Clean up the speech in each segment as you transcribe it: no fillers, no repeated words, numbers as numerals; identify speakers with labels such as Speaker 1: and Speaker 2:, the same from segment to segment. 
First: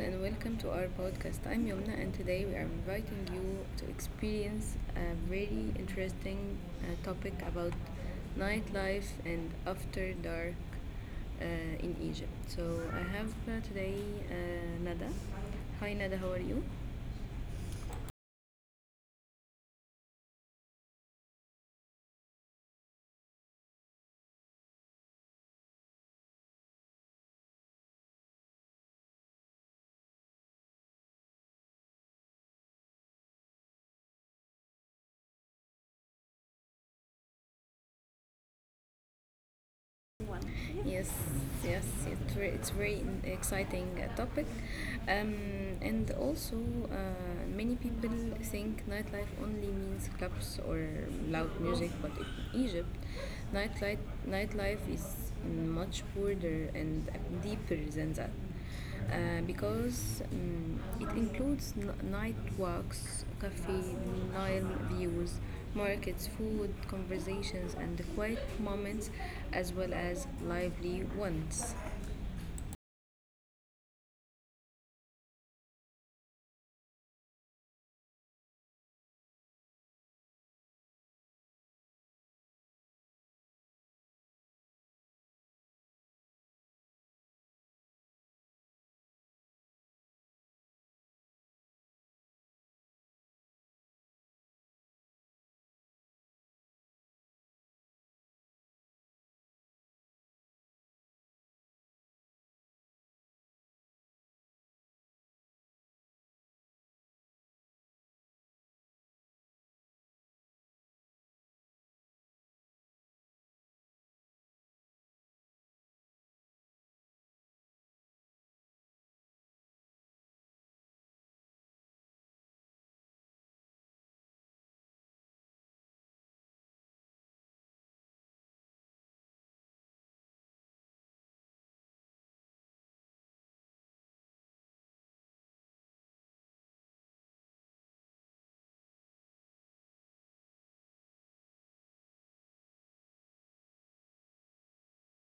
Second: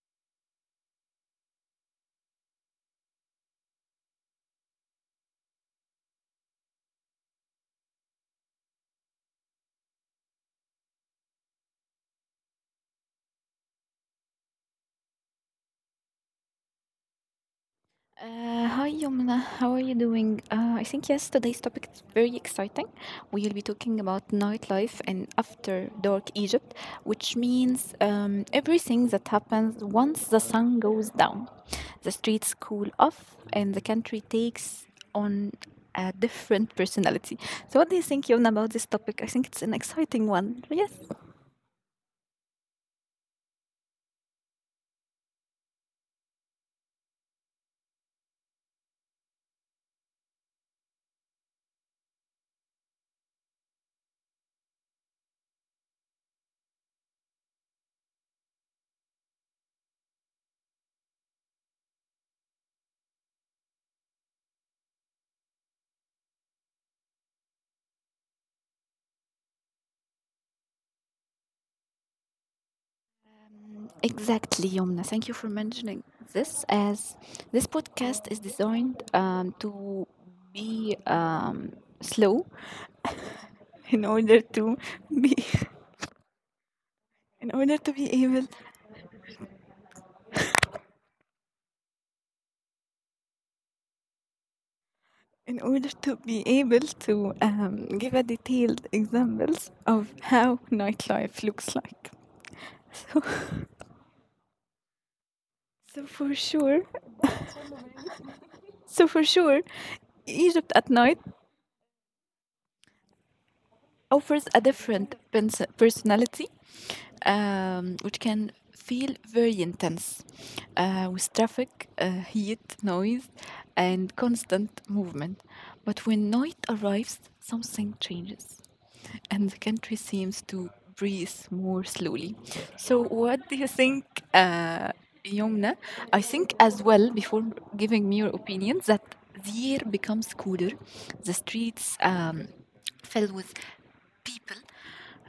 Speaker 1: and welcome to our podcast. I'm Yomna, and today we are inviting you to experience a very interesting topic about nightlife and after dark uh, in Egypt. So, I have today Nada. Hi, Nada, how are you?
Speaker 2: Hi Yomna, how are you doing? I think yes, today's topic is very exciting. We'll be talking about nightlife in after dark Egypt, which means everything that happens once the sun goes down. The streets cool off and the country takes on a different personality. So, what do you think, Yomna, about this topic? I think it's an exciting one. Yes.
Speaker 1: Yes, yes, it's exciting topic, um, and also many people think nightlife only means clubs or loud music, but in Egypt, nightlife nightlife is much broader and deeper than that because it includes night walks, cafe, Nile views, markets, food, conversations, and the quiet moments, as well as lively ones.
Speaker 2: Exactly, Yomna. Thank you for mentioning this, as this podcast is designed to be slow in order to be in order to be able in order to be able to give a detailed examples of how nightlife looks like. So, so for sure, so for sure, Egypt at night offers a different personality, which can feel very intense, with traffic, heat, noise, and constant movement. But when night arrives, something changes and the country seems to breathe more slowly. So, what do you think, uh, Yomna? I think as well, before giving me your opinion, that the air becomes cooler, the streets filled with people,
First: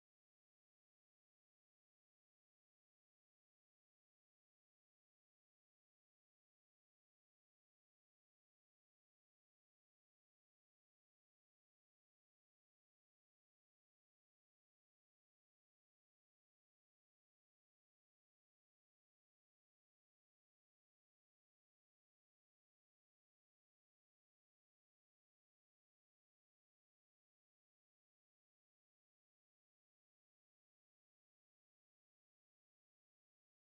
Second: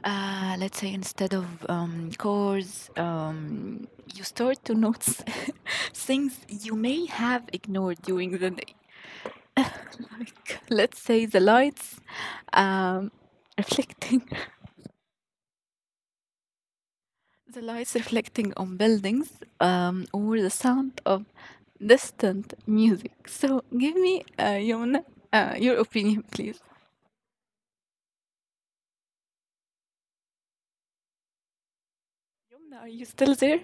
Speaker 2: let's say instead of cores. You start to notice things you may have ignored during the day, like let's say the lights um, reflecting, the lights reflecting on buildings, or the sound of distant music. So give me, Yomna, your opinion, please. Yomna, are you still there?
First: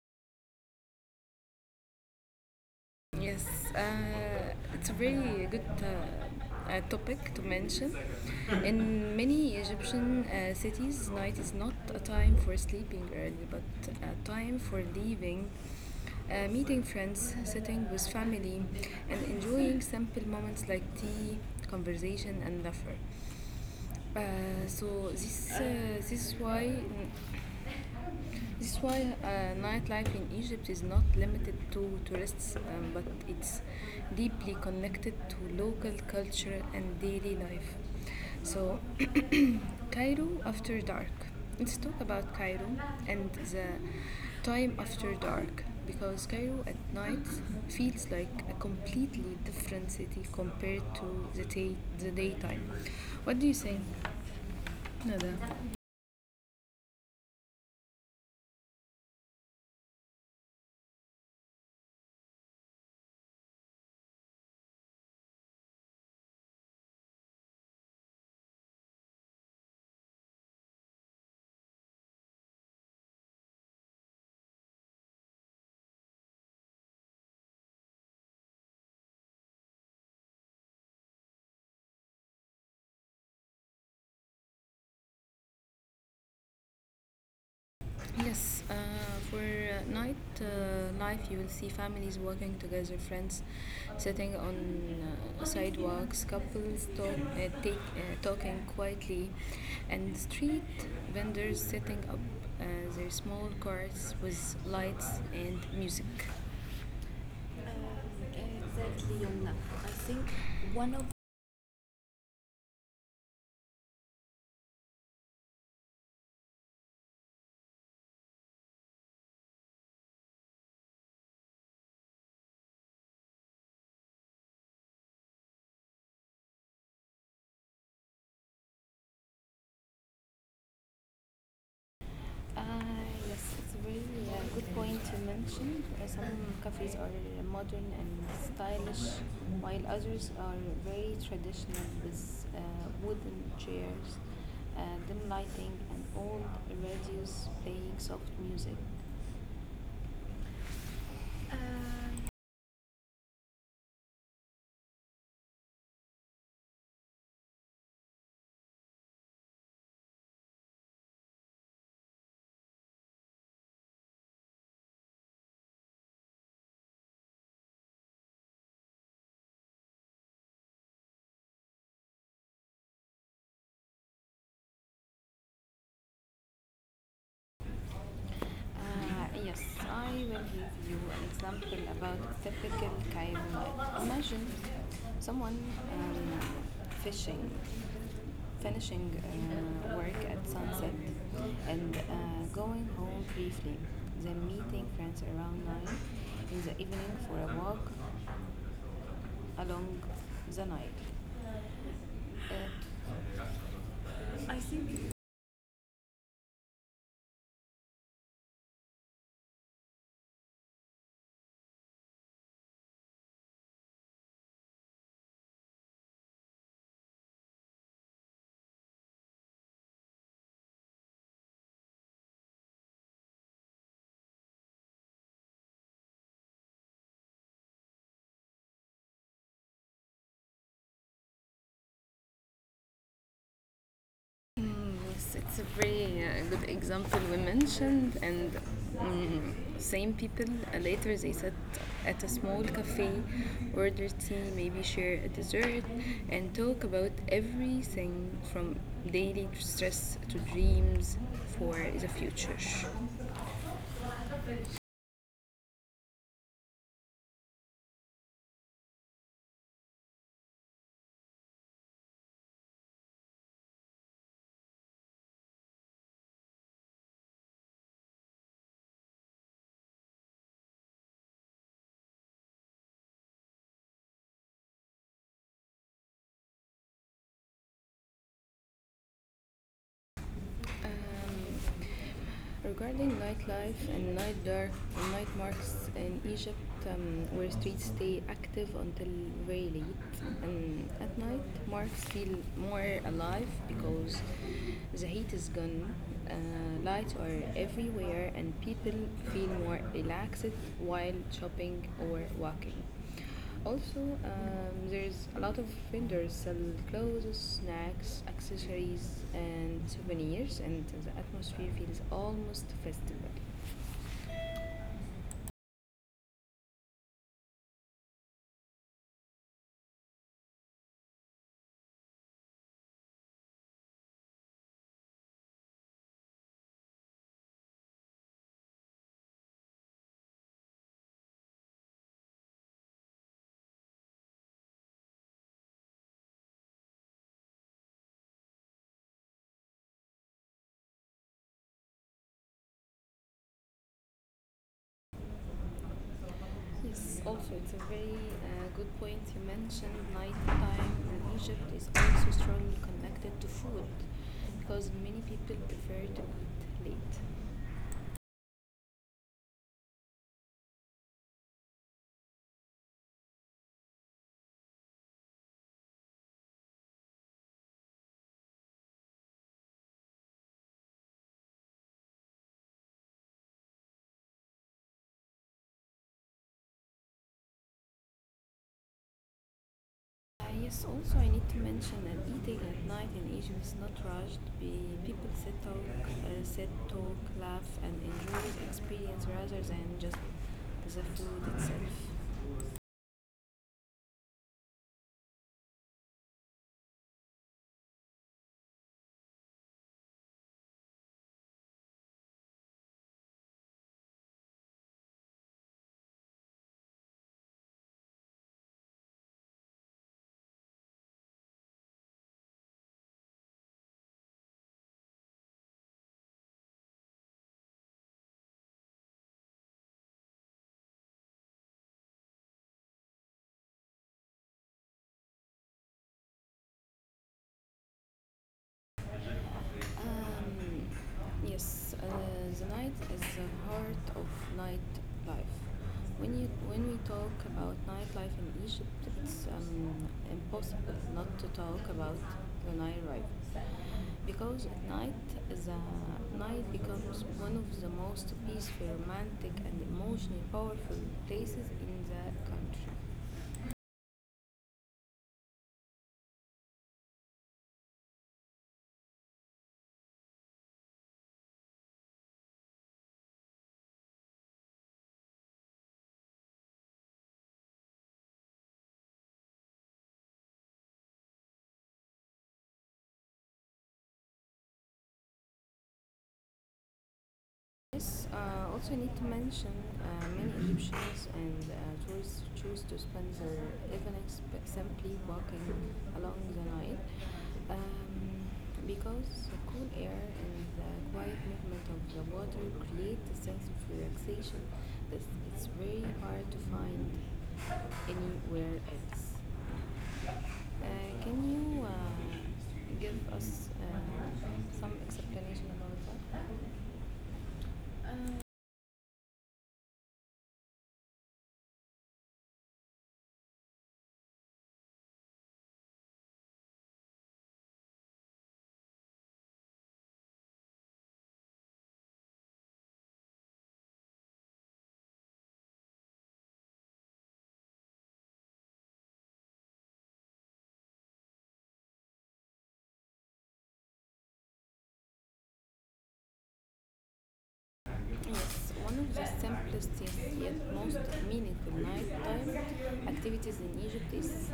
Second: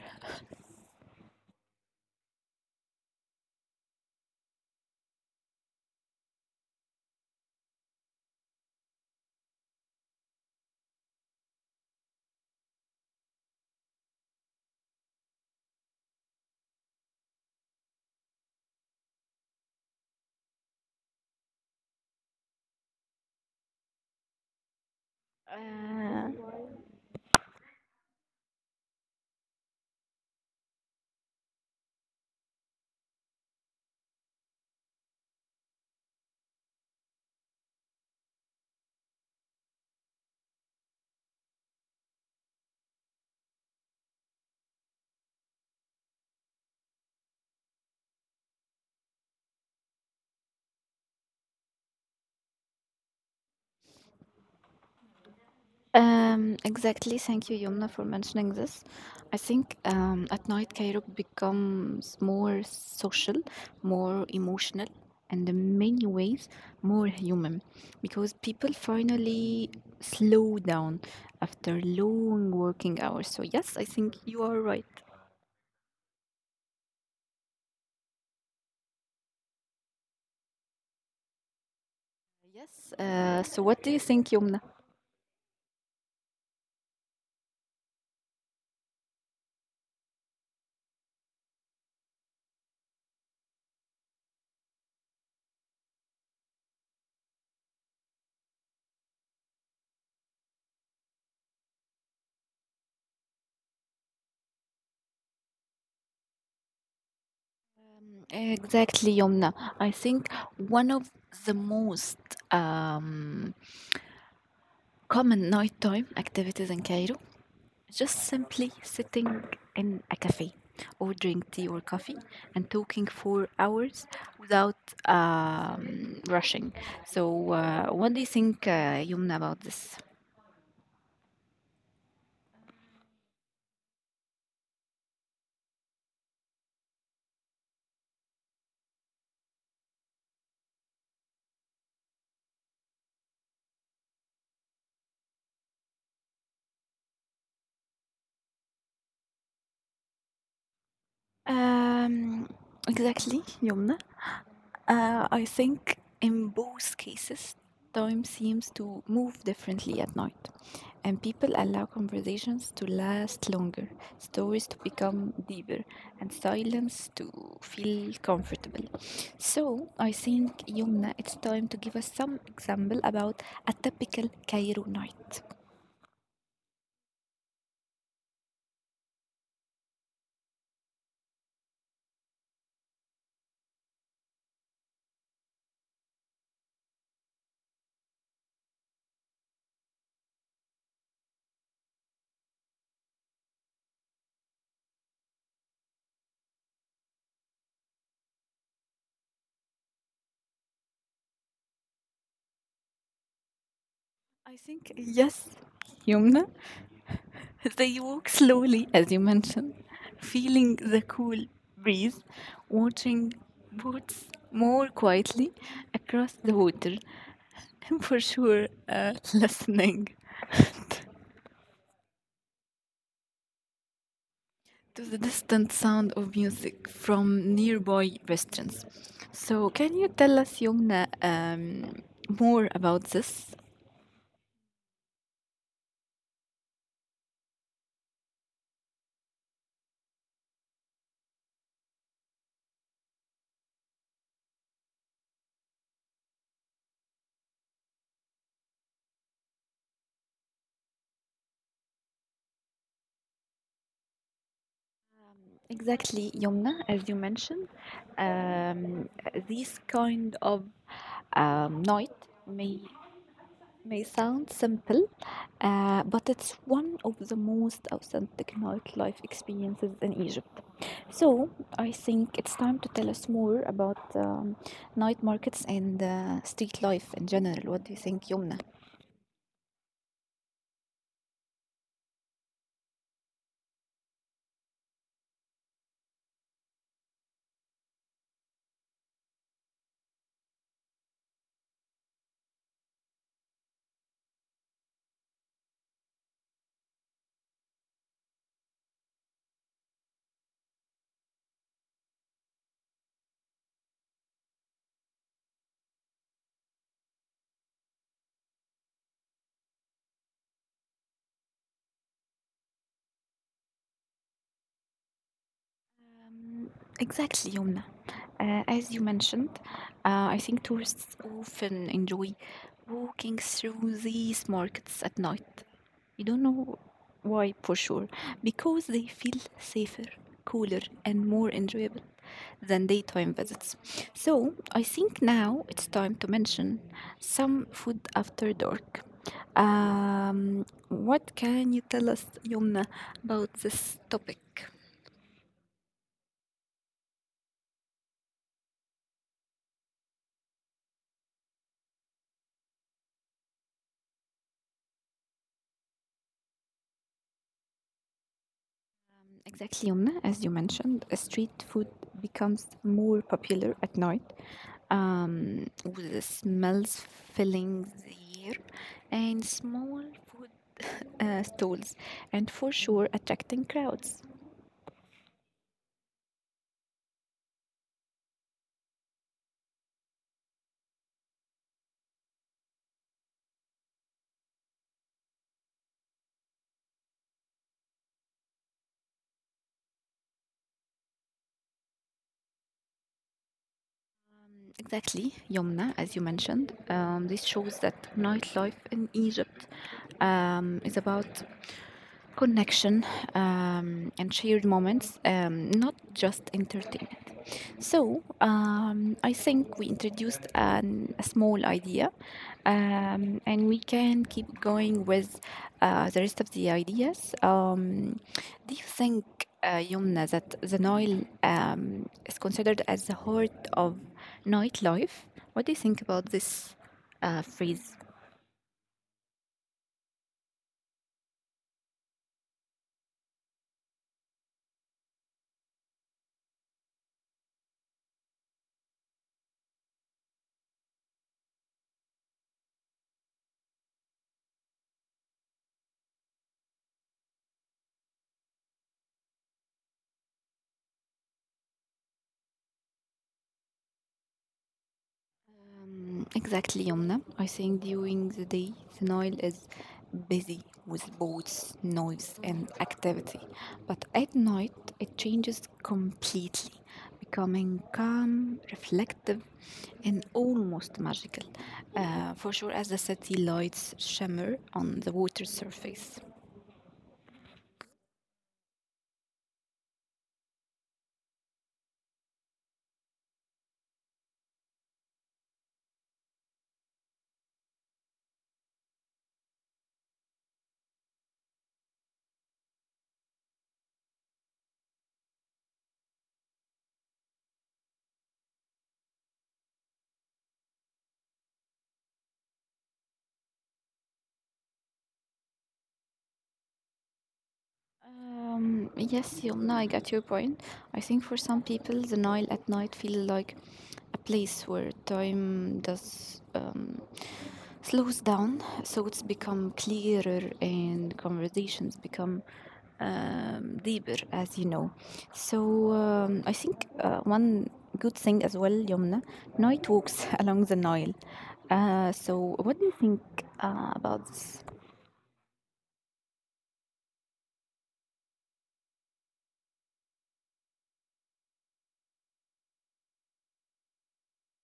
Speaker 1: Yes, it's a very good topic to mention. In many Egyptian cities, night is not a time for sleeping early, but a time for leaving, meeting friends, sitting with family, and enjoying simple moments like tea, conversation, and laughter. So this this is why this is why nightlife in Egypt is not limited to tourists, but it's deeply connected to local culture and daily life. So Cairo After Dark. Let's talk about Cairo and the time after dark because Cairo at night feels like a completely different city compared to the daytime. What do you think, Nada?
Speaker 2: Exactly. Thank you, Yomna, for mentioning this. I think at night Cairo becomes more social, more emotional, and in many ways more human, because people finally slow down after long working hours. So, yes, I think you are right. Yes. So, what do you think, Yomna?
Speaker 1: Yes, for night life, you will see families working together, friends sitting on sidewalks, couples talking quietly, and street vendors setting up uh, their small carts with lights and music.
Speaker 2: Exactly, Yomna. I think one of the most um, common nighttime activities in Cairo, just simply sitting in a cafe, ordering tea or coffee, and talking for hours without rushing. So, what do you think, Yumna, about this?
Speaker 1: Uh, yes, it's a very good point to mention. Some cafes are modern and stylish, while others are very traditional with wooden chairs, uh, dim lighting, and old radios playing soft music. Uh,
Speaker 2: Um, exactly, Yumna. I think in both cases, time seems to move differently at night, and people allow conversations to last longer, stories to become deeper, and silence to feel comfortable. So I think, Yumna, it's time to give us some example about a typical Cairo night.
Speaker 1: yes, I will give you an example about a typical Cairo night. Imagine someone um, fishing finishing work at sunset and going home briefly, then meeting friends around 9 in the evening for a walk along the Nile. Uh,
Speaker 2: I think yes, Yumna. They walk slowly, as you mentioned, feeling the cool breeze, watching boats more quietly across the water, and for sure, listening to the distant sound of music from nearby restaurants. So, can you tell us, Yumna, more about this?
Speaker 1: Yes, it's a very good example we mentioned, and same people later they sat at a small cafe, order tea, maybe share a dessert, and talk about everything from daily stress to dreams for the future.
Speaker 2: Exactly, Yumna, as you mentioned, um, this kind of night may may sound simple, but it's one of the most authentic nightlife experiences in Egypt. So I think it's time to tell us more about night markets and street life in general. What do you think, Yumna?
Speaker 1: Regarding nightlife and night dark, night markets in Egypt, where streets stay active until very late, and at night markets feel more alive because the heat is gone, uh, lights are everywhere, and people feel more relaxed while shopping or walking. Also, there's a lot of vendors sell clothes, snacks, accessories, and souvenirs, and the atmosphere feels almost festival.
Speaker 2: Um, exactly, Yumna. As you mentioned, I think tourists often enjoy walking through these markets at night. You don't know why for sure. Because they feel safer, cooler, and more enjoyable than daytime visits. So I think now it's time to mention some food after dark. What can you tell us, Yumna, about this topic?
Speaker 1: Yes, also it's a very good point you mentioned. Nighttime in Egypt is also strongly connected to food because many people prefer to eat late.
Speaker 2: Exactly, Yumna. As you mentioned, street food becomes more popular at night. With the smells filling the air and small food stalls, and for sure attracting crowds.
Speaker 1: Yes, also I need to mention that eating at night in Egypt is not rushed. People sit, talk, laugh, and enjoy the experience rather than just the food itself.
Speaker 2: Exactly, Yomna, as you mentioned. This shows that nightlife in Egypt is about connection and shared moments, not just entertainment. So I think we introduced an, a small idea, and we can keep going with the rest of the ideas. Do you think, Yumna, that the Nile is considered as the heart of nightlife? What do you think about this phrase?
Speaker 1: Um, yes, the night is the heart of nightlife. When we talk about nightlife in Egypt, it's impossible not to talk about the night life because at night the night becomes one of the most peaceful, romantic, and emotionally powerful places in the country.
Speaker 2: Exactly, Yomna. I think during the day, the Nile is busy with boats, noise, and activity. But at night, it changes completely, becoming calm, reflective, and almost magical. For sure, as the city lights shimmer on the water surface.
Speaker 1: Yes, also I need to mention many Egyptians and tourists choose to spend their evenings simply walking along the Nile um, because the cool air and the quiet movement of the water create a sense of relaxation that it's very hard to find anywhere else. Can you give us some explanation about that? Uh,
Speaker 2: Yes, Yomna. I got your point. I think for some people, the Nile at night feels like a place where time does slows down, thoughts become clearer, and conversations become deeper, as you know. So I think one good thing as well, Yomna, night walks along the Nile. So what do you think about this?
Speaker 1: Yes, one of the simplest yet most meaningful nighttime activities in Egypt is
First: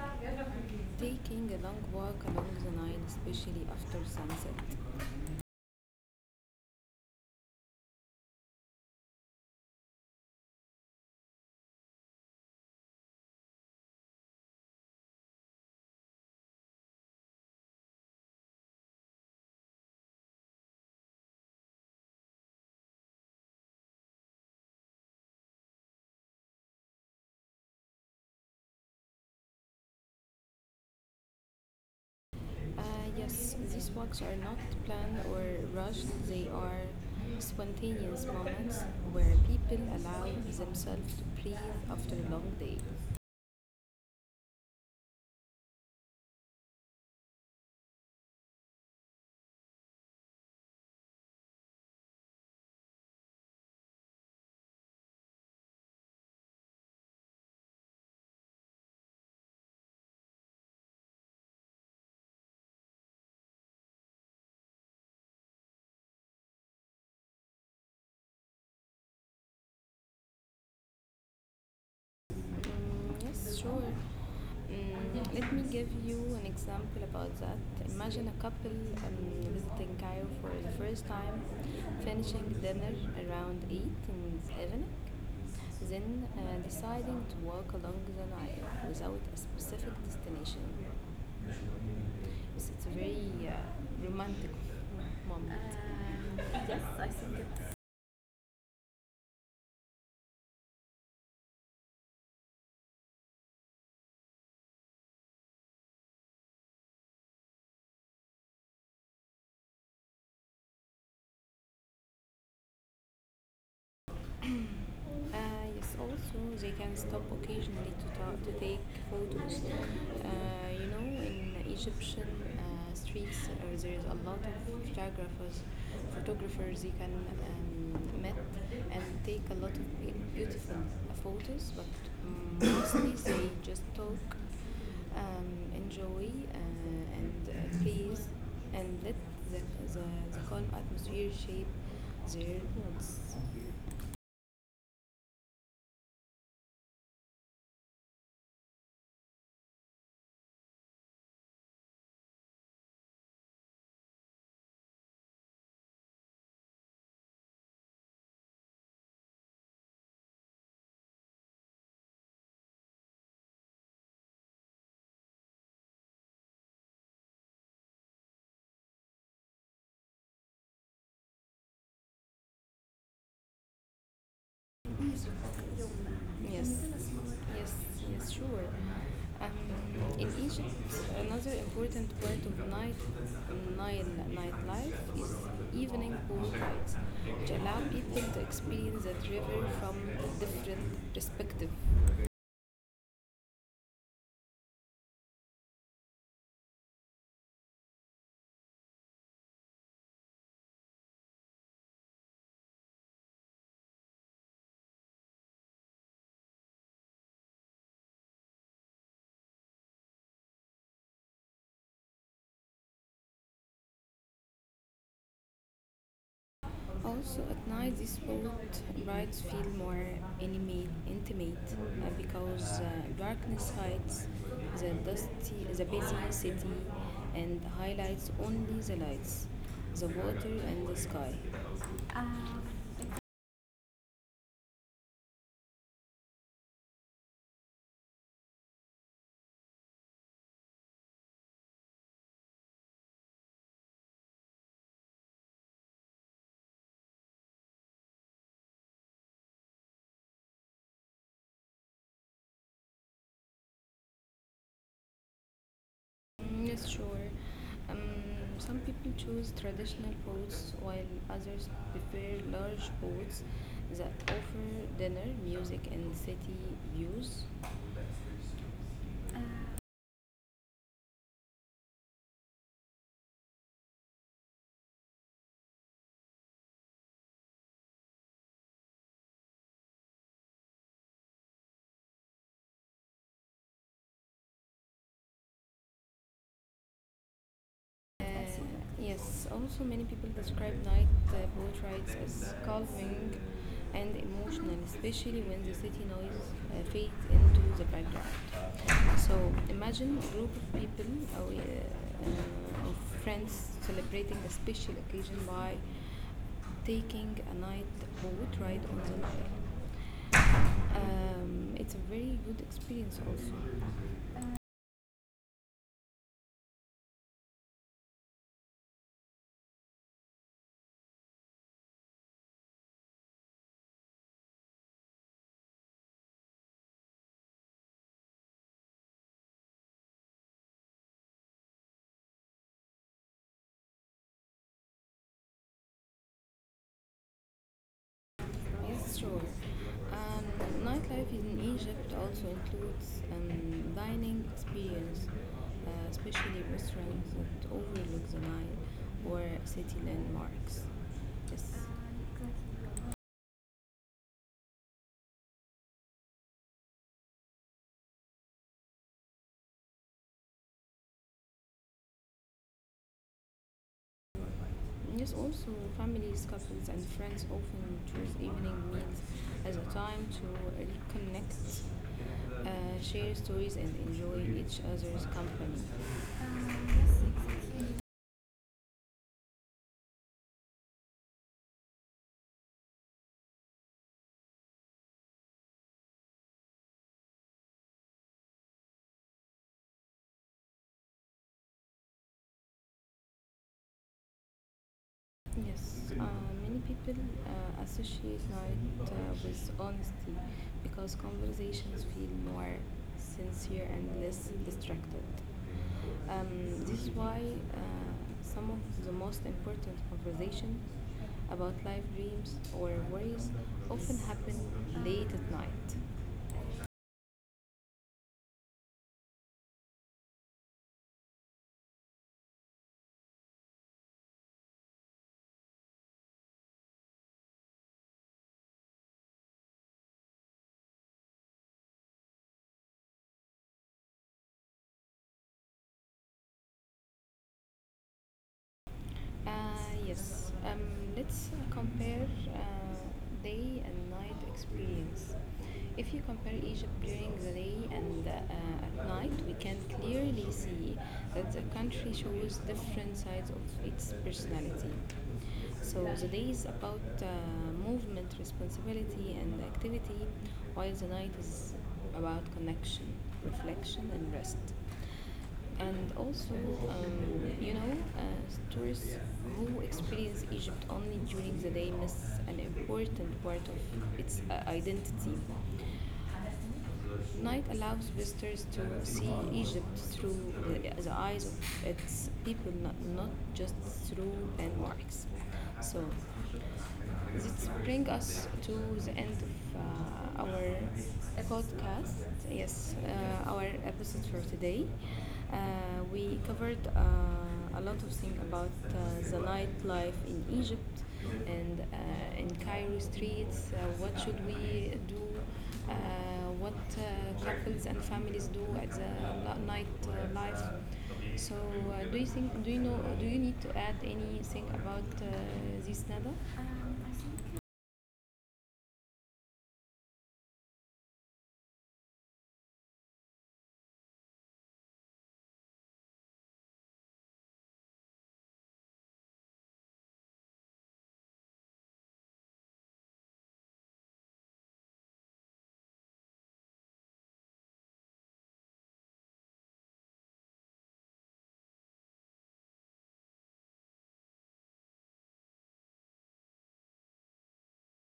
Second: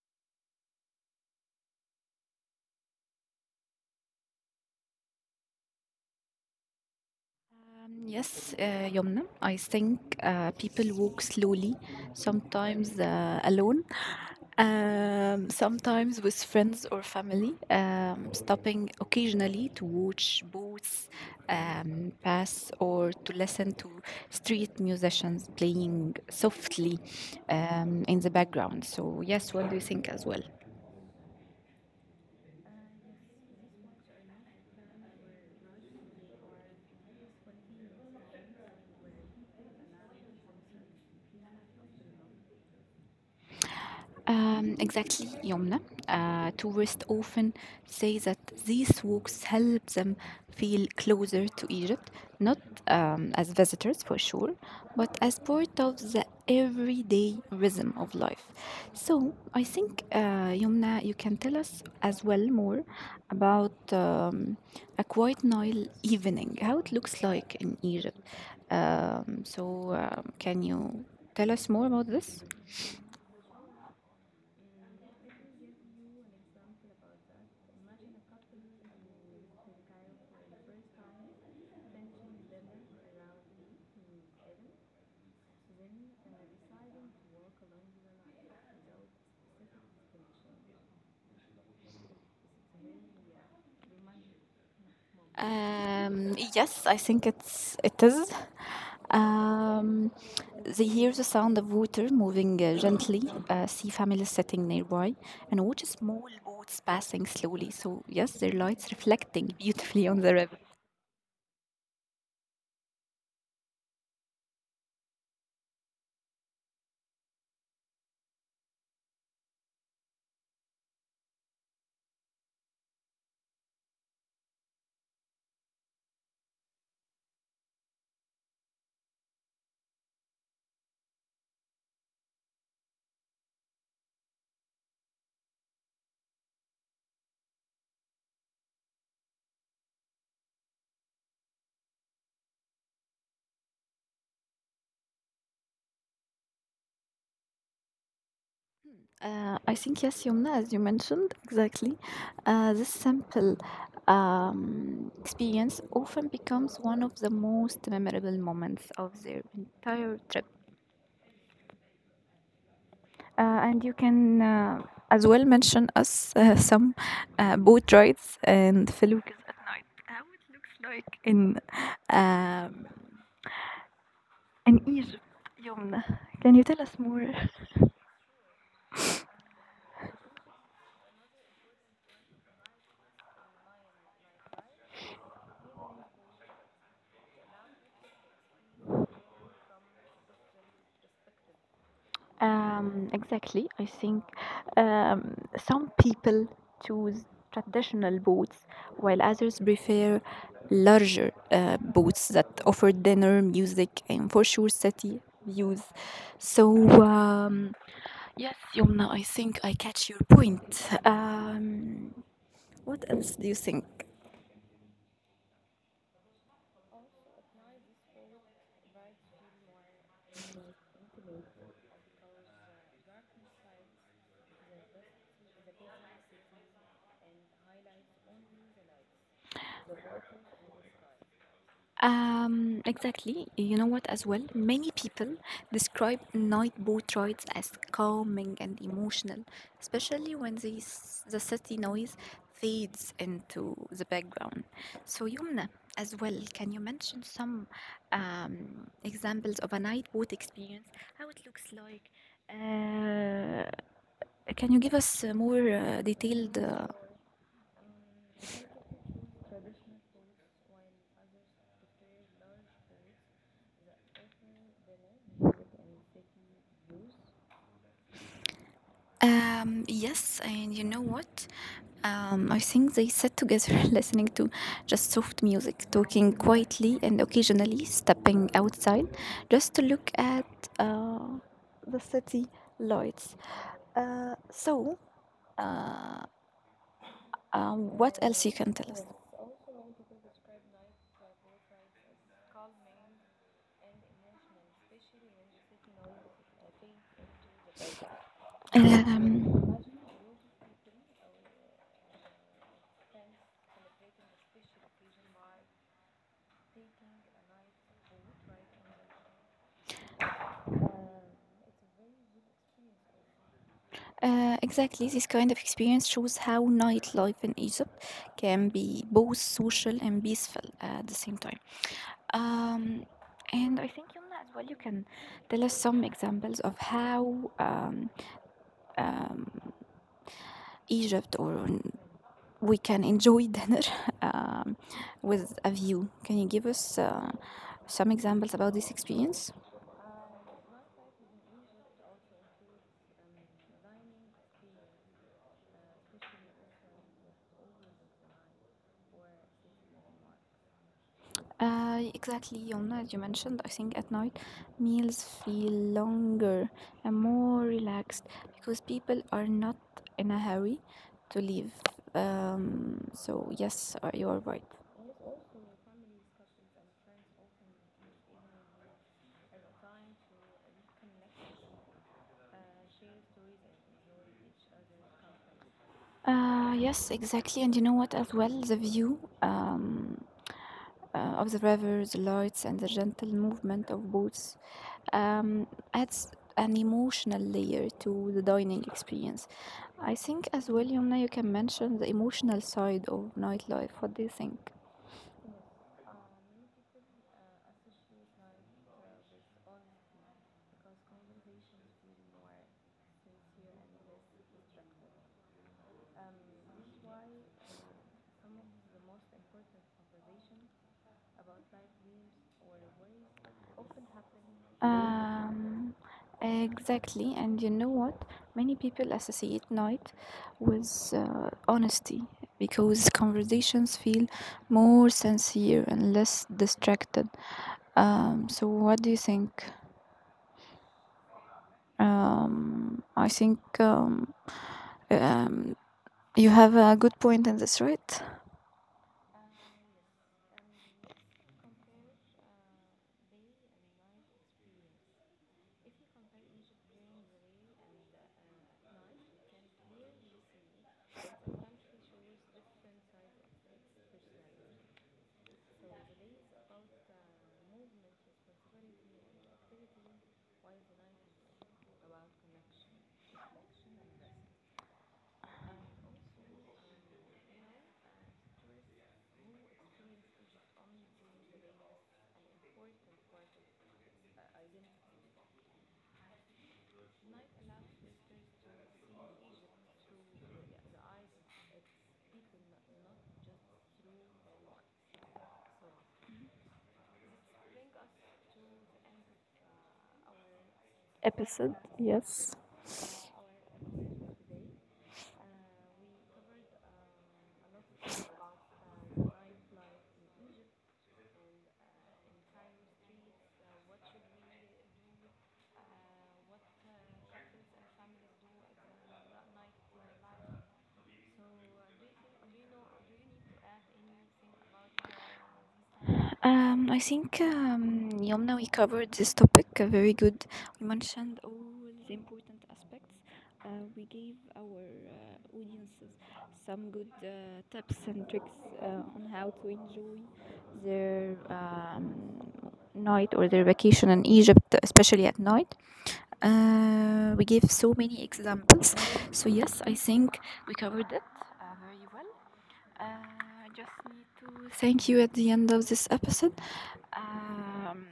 Speaker 1: taking a long walk along the Nile, especially after sunset.
Speaker 2: Yes, Yomna, I think people walk slowly, sometimes alone, sometimes with friends or family, stopping occasionally to watch boats pass or to listen to street musicians playing softly in the background. So, yes, what do you think as well?
Speaker 1: Uh, yes, these walks are not planned or rushed, they are spontaneous moments where people allow themselves to breathe after a long day.
Speaker 2: Exactly, Yomna. Tourists often say that these walks help them feel closer to Egypt, not as visitors for sure, but as part of the everyday rhythm of life. So I think, Yomna, you can tell us as well more about a quiet Nile evening, how it looks like in Egypt. So can you tell us more about this?
Speaker 1: Yes, sure. Let me give you an example about that. Imagine a couple um, visiting Cairo for the first time, finishing dinner around 8 in the evening, then deciding to walk along the Nile without a specific destination. So it's a very romantic moment. Yes,
Speaker 2: Yes, I
Speaker 1: I
Speaker 2: think
Speaker 1: think
Speaker 2: it's it is. Um, they hear the sound of water moving gently, see families sitting nearby, and watch small boats passing slowly. So yes, their lights reflecting beautifully on the river.
Speaker 1: Yes, also they can stop occasionally to take photos. You know, in Egyptian streets, there is a lot of photographers. Photographers they can meet and take a lot of beautiful photos, but mostly they just talk, enjoy, and please, and let the, the, the calm atmosphere shape their moods.
Speaker 2: I think yes, Yumna, as you mentioned, exactly. This simple experience often becomes one of the most memorable moments of their entire trip. Uh, and you can as well mention us some boat rides and felucas at night. How it looks like um, in Egypt, Yomna. Can you
Speaker 1: Yes,
Speaker 2: tell us more?
Speaker 1: yes, yes, sure. Um, in Egypt, another important part of night Nile nightlife is evening boat rides, which allow people to experience that river from different perspective.
Speaker 2: Exactly. I think some people choose traditional boats, while others prefer larger boats that offer dinner, music, and for sure city views. So um, yes, Yumna, I think I catch your point. What else do you think?
Speaker 1: Also, at night, these boat rides feel more intimate because darkness hides the dusty, the busy city, and highlights only the lights, the water, and the sky.
Speaker 2: Exactly. You know what, as well? Many people describe night boat rides as calming and emotional, especially when the city noise fades into the background. So, Yumna, as well, can you mention some examples of a night boat experience? How it looks like? Uh, Can you give us more detailed?
Speaker 1: Yes, sure. Um, some people choose traditional boats while others prefer large boats that offer dinner, music, and city views. Uh,
Speaker 2: Yes, and you know what? I think they sat together listening to just soft music, talking quietly and occasionally stepping outside just to look at uh, the city lights. So, uh, what else you can tell us?
Speaker 1: Yes, also many people describe night boat rides as calming and emotional, especially when the city noise fades into the background. So
Speaker 2: Um,
Speaker 1: imagine a group of people or of friends celebrating a special occasion by taking a night boat ride on the Nile. It's a very good experience also.
Speaker 2: Exactly, this kind of experience shows how nightlife in Egypt can be both social and peaceful at the same time. Um, and I think Yumna as well, you can tell us some examples of how um, Egypt or we can enjoy dinner um, with a view. Can you give us some examples about this
Speaker 1: Yes, sure.
Speaker 2: experience?
Speaker 1: Um, Nightlife in Egypt also includes dining experience, especially restaurants that overlook the Nile or city landmarks. Yes.
Speaker 2: Exactly, Yomna, as you mentioned, I think at night meals feel longer and more relaxed because people are not in a hurry to leave. So, yes, you are right.
Speaker 1: Yes, also families, couples, and friends often choose evening meals as a time to reconnect, share stories, and enjoy each other's company.
Speaker 2: Yes, exactly. And you know what, as well, the view. Of the river, the lights, and the gentle movement of boats um, adds an emotional layer to the dining experience. I think as well, Yumna, you can mention the emotional side of nightlife. What do you think?
Speaker 1: Yes, many people associate night with honesty because conversations feel more sincere and less distracted. Um, this is why uh, some of the most important conversations about life dreams or worries often happen late at night.
Speaker 2: Um, exactly. And you know what? Many people associate night with honesty because conversations feel more sincere and less distracted. So, what do you think? I think um, you have a good point in this, right?
Speaker 1: Uh, yes, let's compare day and night experience. If you compare Egypt during the day and at night, we can clearly see that the country shows different sides of its personality. So the day is about movement, responsibility, and activity, while the night is about connection, reflection, and rest. And also, you know, uh, tourists who experience egypt only during the day miss an important part of its identity. Night allows visitors to see egypt through the eyes of its people, not just through landmarks. So this brings us to the end of our
Speaker 2: Episode.
Speaker 1: podcast.
Speaker 2: Yes.
Speaker 1: Yes, our episode for today. uh, we covered a lot of things about the nightlife in Egypt and in Cairo streets. What should we do? Uh, what couples and families do at the night life? So, do you think? Do you know? Do you need to add anything about this, Nada?
Speaker 2: I
Speaker 1: I
Speaker 2: think
Speaker 1: think
Speaker 2: Yomna, we covered this topic very good. We mentioned all the important aspects. Uh, we gave our audiences some good tips and tricks on how to enjoy their night or their vacation in Egypt, especially at night. We gave so many examples. So, yes, I think we covered it very well. I just need to thank you at the end of this episode. Um,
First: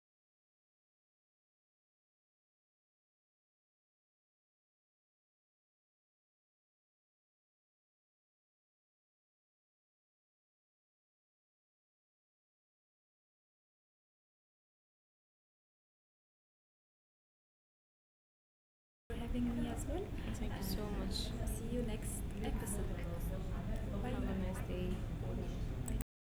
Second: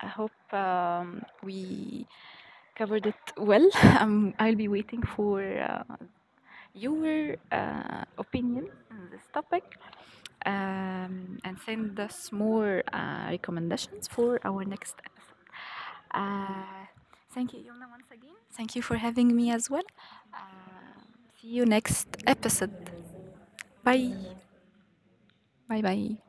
Speaker 2: I hope we covered it well. I'll be waiting for your opinion on this topic and send us more recommendations for our next episode. Uh, Thank you, Yumna, once again. Thank you for having me as well.
Speaker 1: Thank you so
Speaker 2: Uh,
Speaker 1: much.
Speaker 2: See you
Speaker 1: See you
Speaker 2: next
Speaker 1: next episode.
Speaker 2: episode.
Speaker 1: Bye.
Speaker 2: Bye.
Speaker 1: Have a nice day.
Speaker 2: Bye bye.